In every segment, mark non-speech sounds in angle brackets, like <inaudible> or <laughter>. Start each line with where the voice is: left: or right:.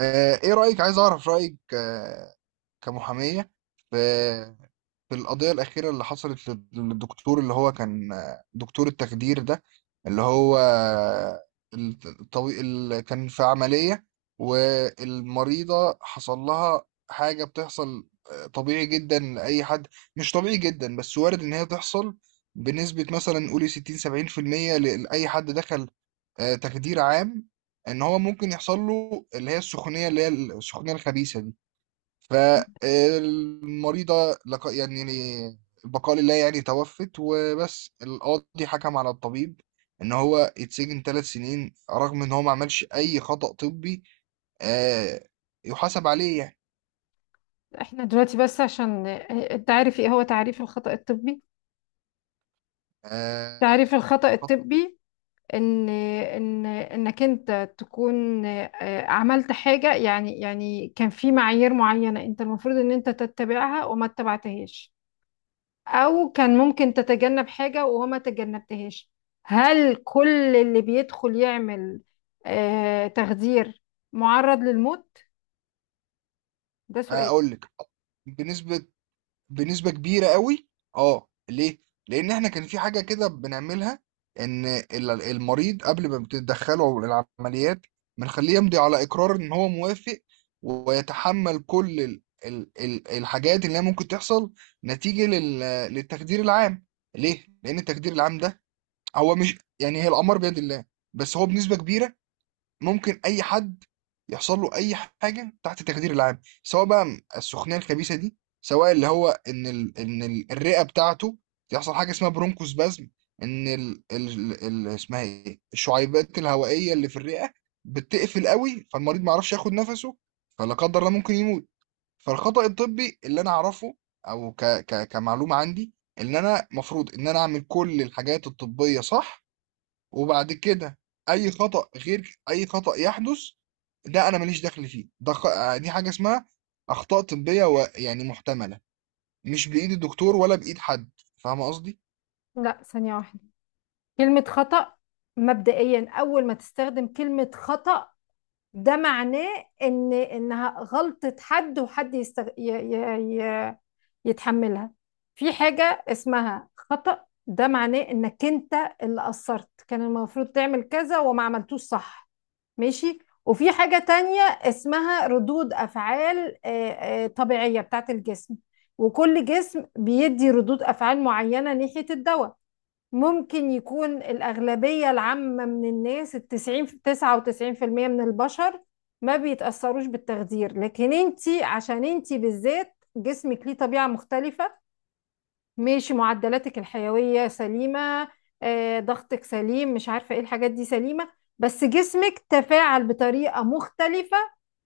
right: ايه رأيك عايز اعرف رأيك، كمحامية في في القضية الأخيرة اللي حصلت للدكتور اللي هو كان دكتور التخدير ده اللي هو اللي كان في عملية، والمريضة حصل لها حاجة بتحصل، طبيعي جدا لأي حد، مش طبيعي جدا بس وارد إن هي تحصل بنسبة مثلا قولي 60 70% لأي حد دخل تخدير عام، ان هو ممكن يحصل له اللي هي السخونيه الخبيثه دي. فالمريضه يعني البقاء لله، يعني توفت. وبس القاضي حكم على الطبيب ان هو يتسجن 3 سنين، رغم ان هو ما عملش اي خطأ طبي آه، يحاسب عليه يعني.
left: احنا دلوقتي بس عشان انت عارف ايه هو تعريف الخطأ الطبي.
right: آه،
left: تعريف الخطأ
right: خطأ-
left: الطبي ان ان انك انت تكون عملت حاجة، يعني كان في معايير معينة انت المفروض ان انت تتبعها وما اتبعتهاش، او كان ممكن تتجنب حاجة وما تجنبتهاش. هل كل اللي بيدخل يعمل تخدير معرض للموت؟ ده سؤال.
right: اقول لك، بنسبة بنسبة كبيرة قوي. اه، ليه؟ لأن احنا كان في حاجة كده بنعملها، إن المريض قبل ما بتدخله العمليات بنخليه يمضي على إقرار إن هو موافق ويتحمل كل ال الحاجات اللي هي ممكن تحصل نتيجة للتخدير العام. ليه؟ لأن التخدير العام ده هو مش، يعني هي الأمر بيد الله، بس هو بنسبة كبيرة ممكن اي حد يحصل له اي حاجه تحت التخدير العام، سواء بقى السخونيه الخبيثه دي، سواء اللي هو ان الرئه بتاعته يحصل حاجه اسمها برونكوسبازم. ان اسمها ايه، الشعيبات الهوائيه اللي في الرئه بتقفل قوي، فالمريض ما يعرفش ياخد نفسه، فلا قدر الله ممكن يموت. فالخطأ الطبي اللي انا اعرفه، او كمعلومه عندي، ان انا مفروض ان انا اعمل كل الحاجات الطبيه صح، وبعد كده اي خطأ، غير اي خطأ يحدث ده انا ماليش دخل فيه، ده خ... آه، دي حاجة اسمها اخطاء طبية يعني محتملة، مش بايد الدكتور ولا بايد حد. فاهمة قصدي؟
left: لا، ثانية واحدة. كلمة خطأ، مبدئيا أول ما تستخدم كلمة خطأ، ده معناه إن إنها غلطة حد وحد يستغ... ي... ي... ي... يتحملها. في حاجة اسمها خطأ، ده معناه إنك أنت اللي قصرت، كان المفروض تعمل كذا وما عملتوش، صح؟ ماشي. وفي حاجة تانية اسمها ردود أفعال طبيعية بتاعت الجسم، وكل جسم بيدي ردود أفعال معينة ناحية الدواء. ممكن يكون الأغلبية العامة من الناس، التسعين تسعة وتسعين في المية من البشر، ما بيتأثروش بالتخدير، لكن انتي عشان انتي بالذات جسمك ليه طبيعة مختلفة. ماشي، معدلاتك الحيوية سليمة، ضغطك سليم، مش عارفة ايه الحاجات دي سليمة، بس جسمك تفاعل بطريقة مختلفة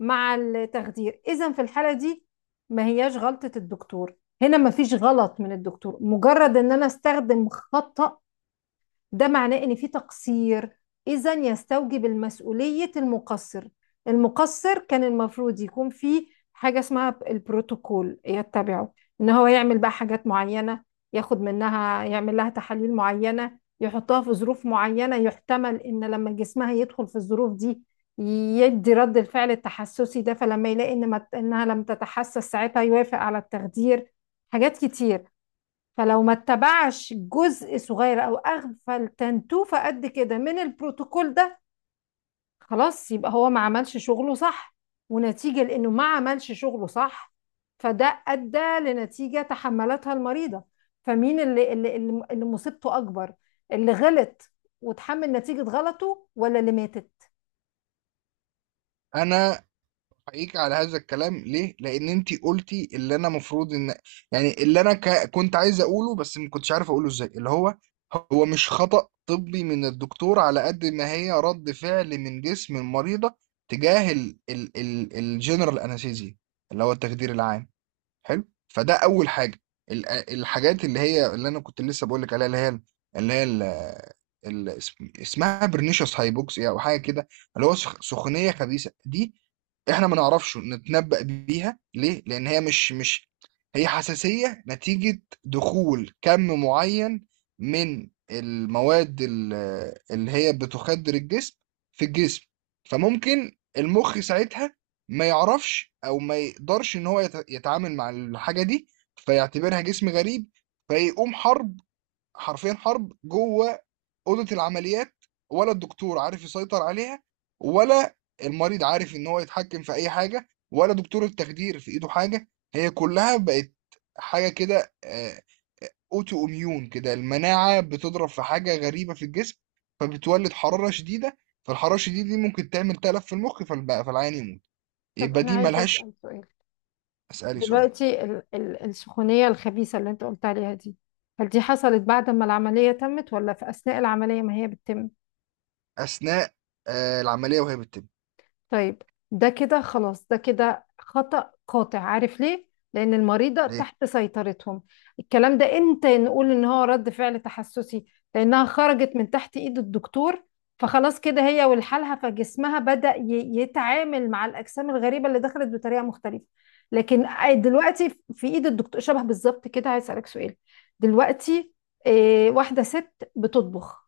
left: مع التخدير. إذا في الحالة دي ما هياش غلطة الدكتور، هنا ما فيش غلط من الدكتور. مجرد ان انا استخدم خطأ، ده معناه ان في تقصير، اذا يستوجب المسؤولية المقصر. المقصر كان المفروض يكون في حاجة اسمها البروتوكول يتبعه، ان هو يعمل بقى حاجات معينة، ياخد منها، يعمل لها تحاليل معينة، يحطها في ظروف معينة، يحتمل ان لما جسمها يدخل في الظروف دي يدي رد الفعل التحسسي ده، فلما يلاقي ان ما انها لم تتحسس ساعتها يوافق على التخدير. حاجات كتير. فلو ما اتبعش جزء صغير او اغفل تنتوفة قد كده من البروتوكول ده، خلاص يبقى هو ما عملش شغله صح، ونتيجة لانه ما عملش شغله صح فده ادى لنتيجة تحملتها المريضة. فمين اللي مصيبته اكبر؟ اللي غلط وتحمل نتيجة غلطه ولا اللي ماتت؟
right: انا حقيقي على هذا الكلام، ليه لان انتي قلتي اللي انا مفروض ان، يعني اللي انا كنت عايز اقوله بس ما كنتش عارف اقوله ازاي، اللي هو هو مش خطأ طبي من الدكتور على قد ما هي رد فعل من جسم المريضة تجاه الجنرال انستيزيا اللي هو التخدير العام. حلو، فده اول حاجه. الحاجات اللي هي اللي انا كنت لسه بقول لك عليها، اللي هي اللي هي ال- ال- اسم- اسمها برنيشس هايبوكسيا او حاجه كده، اللي هو سخونيه خبيثه دي، احنا ما نعرفش نتنبأ بيها. ليه لان هي مش مش هي حساسيه نتيجه دخول كم معين من المواد اللي هي بتخدر الجسم في الجسم. فممكن المخ ساعتها ما يعرفش او ما يقدرش ان هو يتعامل مع الحاجه دي، فيعتبرها جسم غريب، فيقوم حرب، حرفيا حرب جوه اوضه العمليات، ولا الدكتور عارف يسيطر عليها، ولا المريض عارف ان هو يتحكم في اي حاجه، ولا دكتور التخدير في ايده حاجه. هي كلها بقت حاجه كده اوتو اميون كده، المناعه بتضرب في حاجه غريبه في الجسم، فبتولد حراره شديده، فالحراره الشديده دي ممكن تعمل تلف في المخ فالعيان يموت.
left: طب
right: يبقى
left: انا
right: دي
left: عايزة
right: ملهاش.
left: اسأل سؤال.
right: اسالي سؤال.
left: دلوقتي ال السخونية الخبيثة اللي انت قلت عليها دي، هل دي حصلت بعد ما العملية تمت ولا في اثناء العملية ما هي بتتم؟
right: اثناء العمليه وهي بتتم.
left: طيب، ده كده خلاص، ده كده خطأ قاطع. عارف ليه؟ لأن المريضة
right: ليه؟
left: تحت سيطرتهم. الكلام ده امتى نقول إن هو رد فعل تحسسي؟ لأنها خرجت من تحت إيد الدكتور، فخلاص كده هي والحالها، فجسمها بدأ يتعامل مع الأجسام الغريبة اللي دخلت بطريقة مختلفة. لكن دلوقتي في إيد الدكتور شبه بالظبط كده. عايز أسألك سؤال. دلوقتي واحدة ست بتطبخ،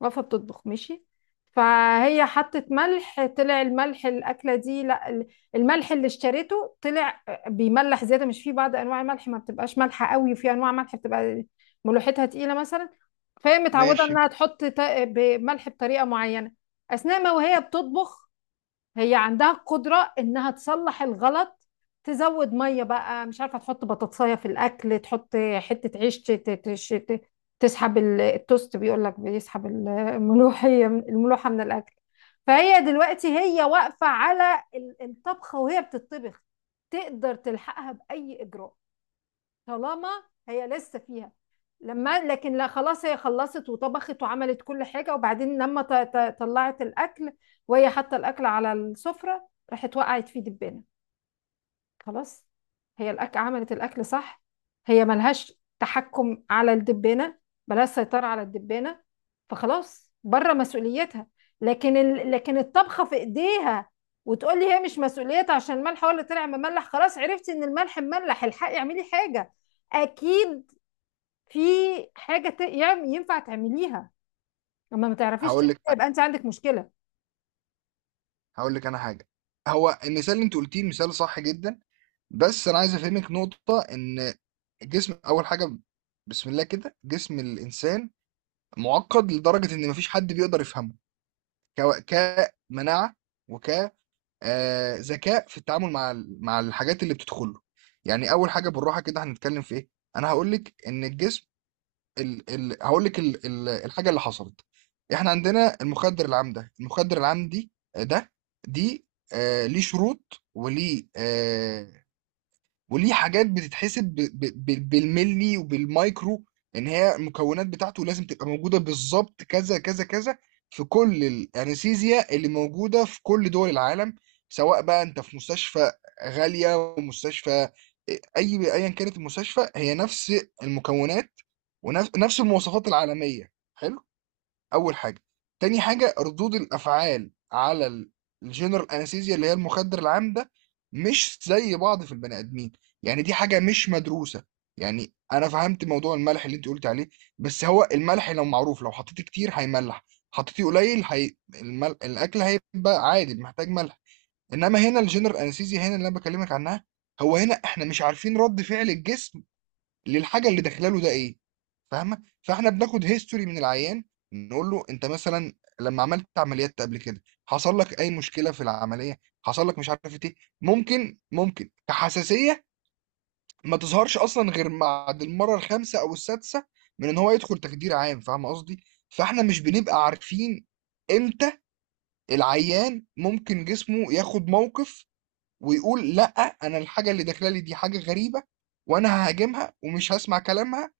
left: واقفة بتطبخ، ماشي. فهي حطت ملح، طلع الملح الأكلة دي، لا ال- الملح اللي اشتريته طلع بيملح زيادة. مش في بعض أنواع الملح ما بتبقاش مالحة قوي، وفي أنواع ملح بتبقى ملوحتها تقيلة مثلا. فهي متعودة
right: ماشي.
left: إنها تحط ملح بطريقة معينة. أثناء ما وهي بتطبخ هي عندها القدرة انها تصلح الغلط، تزود مية بقى، مش عارفة تحط بطاطساية في الاكل، تحط حتة عيش تسحب التوست، بيقول لك بيسحب الملوحة من الاكل. فهي دلوقتي هي واقفة على الطبخة وهي بتطبخ، تقدر تلحقها بأي إجراء طالما هي لسه فيها. لما لكن لا خلاص، هي خلصت وطبخت وعملت كل حاجة، وبعدين لما طلعت الأكل وهي حاطة الأكل على السفرة، راحت وقعت فيه دبانة. خلاص، هي الأكل عملت الأكل صح، هي ملهاش تحكم على الدبانة، ملهاش سيطرة على الدبانة، فخلاص بره مسؤوليتها. لكن لكن الطبخة في إيديها، وتقول لي هي مش مسؤوليتها عشان الملح هو اللي طلع مملح؟ خلاص، عرفتي إن الملح مملح، الحقي اعملي حاجة. أكيد في حاجة ينفع تعمليها، لما ما تعرفيش
right: هقول لك
left: تعمليها يبقى أنت عندك مشكلة.
right: هقول لك انا حاجه. هو المثال اللي انت قلتيه مثال صح جدا، بس انا عايز افهمك نقطه، ان الجسم اول حاجه، بسم الله كده، جسم الانسان معقد لدرجه ان مفيش حد بيقدر يفهمه، كمناعه، وك آه، ذكاء في التعامل مع الحاجات اللي بتدخله. يعني اول حاجه بالراحه كده، هنتكلم في ايه؟ انا هقول لك ان الجسم، ال ال هقول لك ال الحاجه اللي حصلت. احنا عندنا المخدر العام ده، المخدر العام دي ده دي، ليه شروط، وليه حاجات بتتحسب بالملي وبالمايكرو، ان هي المكونات بتاعته لازم تبقى موجوده بالظبط كذا كذا كذا في كل الانستيزيا اللي موجوده في كل دول العالم، سواء بقى انت في مستشفى غاليه ومستشفى، ايا كانت المستشفى هي نفس المكونات، ونفس المواصفات العالميه. حلو، أول حاجة. تاني حاجة، ردود الأفعال على الجنرال أنستيزيا اللي هي المخدر العام ده مش زي بعض في البني آدمين، يعني دي حاجة مش مدروسة. يعني أنا فهمت موضوع الملح اللي أنت قلت عليه، بس هو الملح لو معروف، لو حطيتيه كتير هيملح، حطيتيه قليل الأكل هيبقى عادي محتاج ملح. إنما هنا الجنرال أنستيزيا، هنا اللي أنا بكلمك عنها، هو هنا إحنا مش عارفين رد فعل الجسم للحاجه اللي داخله له ده ايه. فاهمه؟ فاحنا بناخد هيستوري من العيان، نقول له انت مثلا لما عملت عمليات قبل كده حصل لك اي مشكله في العمليه، حصل لك مش عارف ايه. ممكن كحساسيه ما تظهرش اصلا غير بعد المره الخامسه او السادسه من ان هو يدخل تخدير عام. فاهم قصدي؟ فاحنا مش بنبقى عارفين امتى العيان ممكن جسمه ياخد موقف ويقول لا، انا الحاجه اللي داخله لي دي حاجه غريبه وانا ههاجمها ومش هسمع كلامها،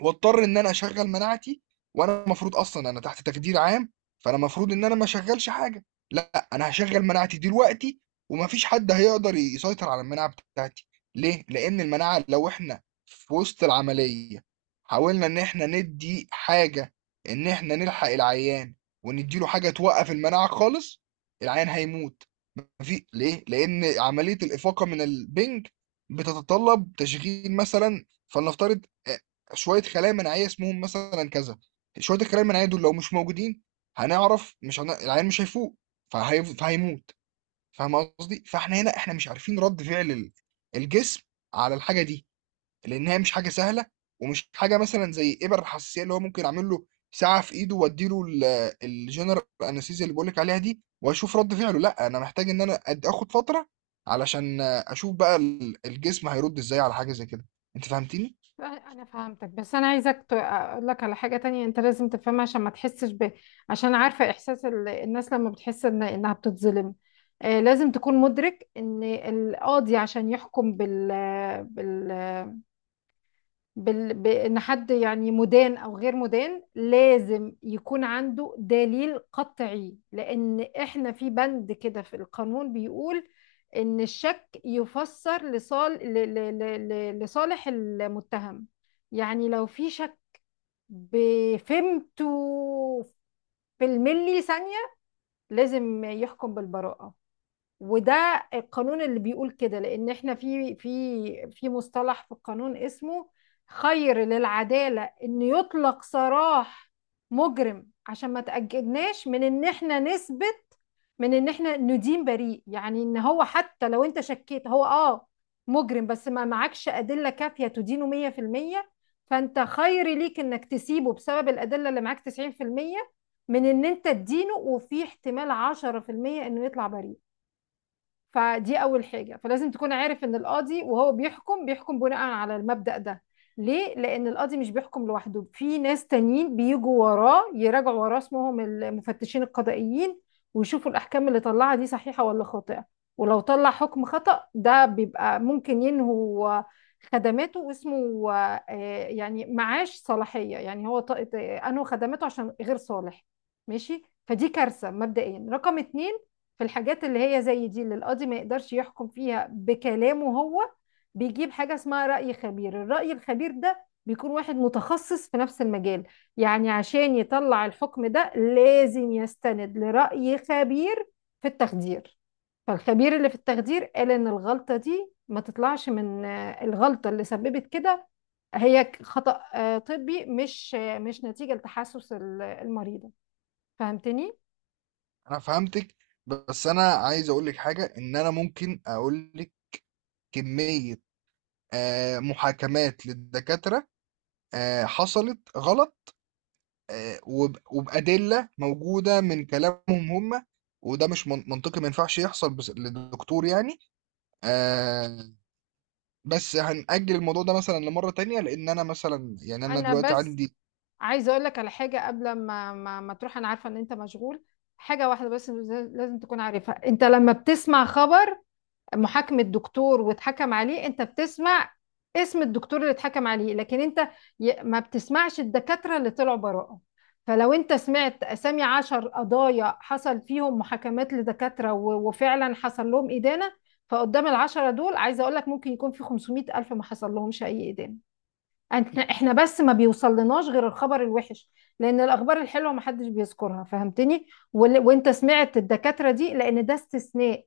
right: واضطر ان انا اشغل مناعتي، وانا المفروض اصلا انا تحت تخدير عام، فانا المفروض ان انا ما اشغلش حاجه. لا، انا هشغل مناعتي دلوقتي، ومفيش حد هيقدر يسيطر على المناعه بتاعتي. ليه؟ لان المناعه لو احنا في وسط العمليه حاولنا ان احنا ندي حاجه، ان احنا نلحق العيان ونديله حاجه توقف المناعه خالص، العيان هيموت. ليه؟ لان عمليه الافاقه من البنج بتتطلب تشغيل مثلا، فلنفترض، شويه خلايا مناعيه اسمهم مثلا كذا. شويه الخلايا المناعيه دول لو مش موجودين هنعرف مش هن... العيان مش هيفوق، فهيموت. فاهم قصدي؟ فاحنا هنا احنا مش عارفين رد فعل الجسم على الحاجه دي، لان هي مش حاجه سهله، ومش حاجه مثلا زي ابر الحساسيه اللي هو ممكن اعمل له ساعه في ايده واديله الجنرال انستيزيا اللي بقولك عليها دي واشوف رد فعله. لا، انا محتاج ان انا اخد فتره علشان اشوف بقى الجسم هيرد ازاي على حاجه زي كده. انت فهمتني؟
left: انا فهمتك بس انا عايزك اقول لك على حاجه تانية انت لازم تفهمها عشان ما تحسش ب، عشان عارفه احساس الناس لما بتحس انها بتتظلم. آه، لازم تكون مدرك ان القاضي عشان يحكم بال... بان حد يعني مدان او غير مدان، لازم يكون عنده دليل قطعي. لان احنا في بند كده في القانون بيقول ان الشك يفسر لصالح المتهم. يعني لو في شك بفهمته في الملي ثانية، لازم يحكم بالبراءة. وده القانون اللي بيقول كده، لان احنا في في مصطلح في القانون اسمه خير للعدالة ان يطلق سراح مجرم عشان ما تأجلناش من ان احنا نثبت، من ان احنا ندين بريء. يعني ان هو حتى لو انت شكيت هو اه مجرم، بس ما معكش أدلة كافية تدينه 100%، فانت خير ليك انك تسيبه بسبب الأدلة اللي معاك 90% من ان انت تدينه، وفي احتمال 10% انه يطلع بريء. فدي اول حاجه. فلازم تكون عارف ان القاضي وهو بيحكم بيحكم بناء على المبدأ ده. ليه؟ لان القاضي مش بيحكم لوحده، في ناس تانيين بيجوا وراه يراجعوا وراه اسمهم المفتشين القضائيين، ويشوفوا الاحكام اللي طلعها دي صحيحه ولا خاطئه. ولو طلع حكم خطأ ده بيبقى ممكن ينهوا خدماته واسمه يعني معاش صلاحيه. يعني هو انهوا خدماته عشان غير صالح. ماشي، فدي كارثه مبدئيا. رقم اتنين، في الحاجات اللي هي زي دي اللي القاضي ما يقدرش يحكم فيها بكلامه هو، بيجيب حاجة اسمها رأي خبير. الرأي الخبير ده بيكون واحد متخصص في نفس المجال. يعني عشان يطلع الحكم ده لازم يستند لرأي خبير في التخدير. فالخبير اللي في التخدير قال ان الغلطة دي ما تطلعش من الغلطة اللي سببت كده، هي خطأ طبي، مش نتيجة لتحسس المريضة. فهمتني؟
right: انا فهمتك، بس انا عايز اقول لك حاجه، ان انا ممكن اقول لك كميه محاكمات للدكاتره حصلت غلط، وبادله موجوده من كلامهم هم، وده مش منطقي، ما ينفعش يحصل بس للدكتور يعني. آه، بس هنأجل الموضوع ده مثلا لمره تانية، لان انا مثلا يعني انا
left: انا
right: دلوقتي
left: بس
right: عندي.
left: عايزه اقول لك على حاجه قبل ما تروح، انا عارفه ان انت مشغول. حاجه واحده بس لازم تكون عارفها. انت لما بتسمع خبر محاكمه دكتور واتحكم عليه، انت بتسمع اسم الدكتور اللي اتحكم عليه، لكن انت ما بتسمعش الدكاتره اللي طلعوا براءه. فلو انت سمعت اسامي عشر قضايا حصل فيهم محاكمات لدكاتره وفعلا حصل لهم ادانه، فقدام العشرة دول عايزه اقول لك ممكن يكون في 500 الف ما حصل لهمش اي ادانه. احنا بس ما بيوصلناش غير الخبر الوحش، لان الاخبار الحلوه ما حدش بيذكرها. فهمتني؟ وانت سمعت الدكاتره دي لان ده استثناء،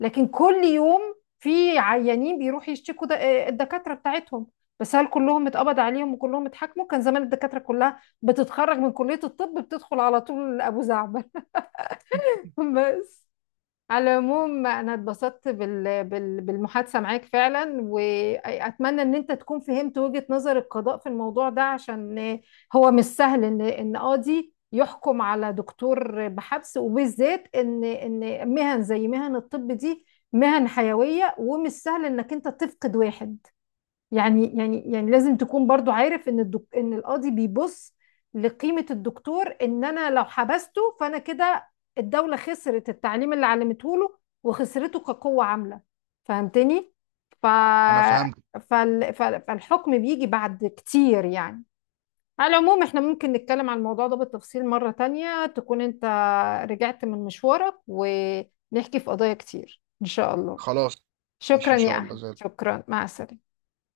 left: لكن كل يوم في عيانين بيروحوا يشتكوا الدكاتره بتاعتهم. بس هل كلهم اتقبض عليهم وكلهم اتحاكموا؟ كان زمان الدكاتره كلها بتتخرج من كليه الطب بتدخل على طول ابو زعبل. <laughs> بس على العموم انا اتبسطت بالمحادثة معاك فعلا، واتمنى ان انت تكون فهمت وجهة نظر القضاء في الموضوع ده، عشان هو مش سهل ان ان قاضي يحكم على دكتور بحبس، وبالذات ان ان مهن زي مهن الطب دي مهن حيوية، ومش سهل انك انت تفقد واحد. يعني لازم تكون برضو عارف ان القاضي بيبص لقيمة الدكتور، ان انا لو حبسته فانا كده الدولة خسرت التعليم اللي علمته له وخسرته كقوة عاملة. فهمتني؟ ف...
right: انا فهمت.
left: فالحكم بيجي بعد كتير يعني. على العموم احنا ممكن نتكلم عن الموضوع ده بالتفصيل مرة تانية، تكون انت رجعت من مشوارك، ونحكي في قضايا كتير ان شاء الله.
right: خلاص، ماشي
left: شكرا
right: ان
left: يا
right: شاء الله
left: احمد،
right: زي
left: شكرا، مع السلامة.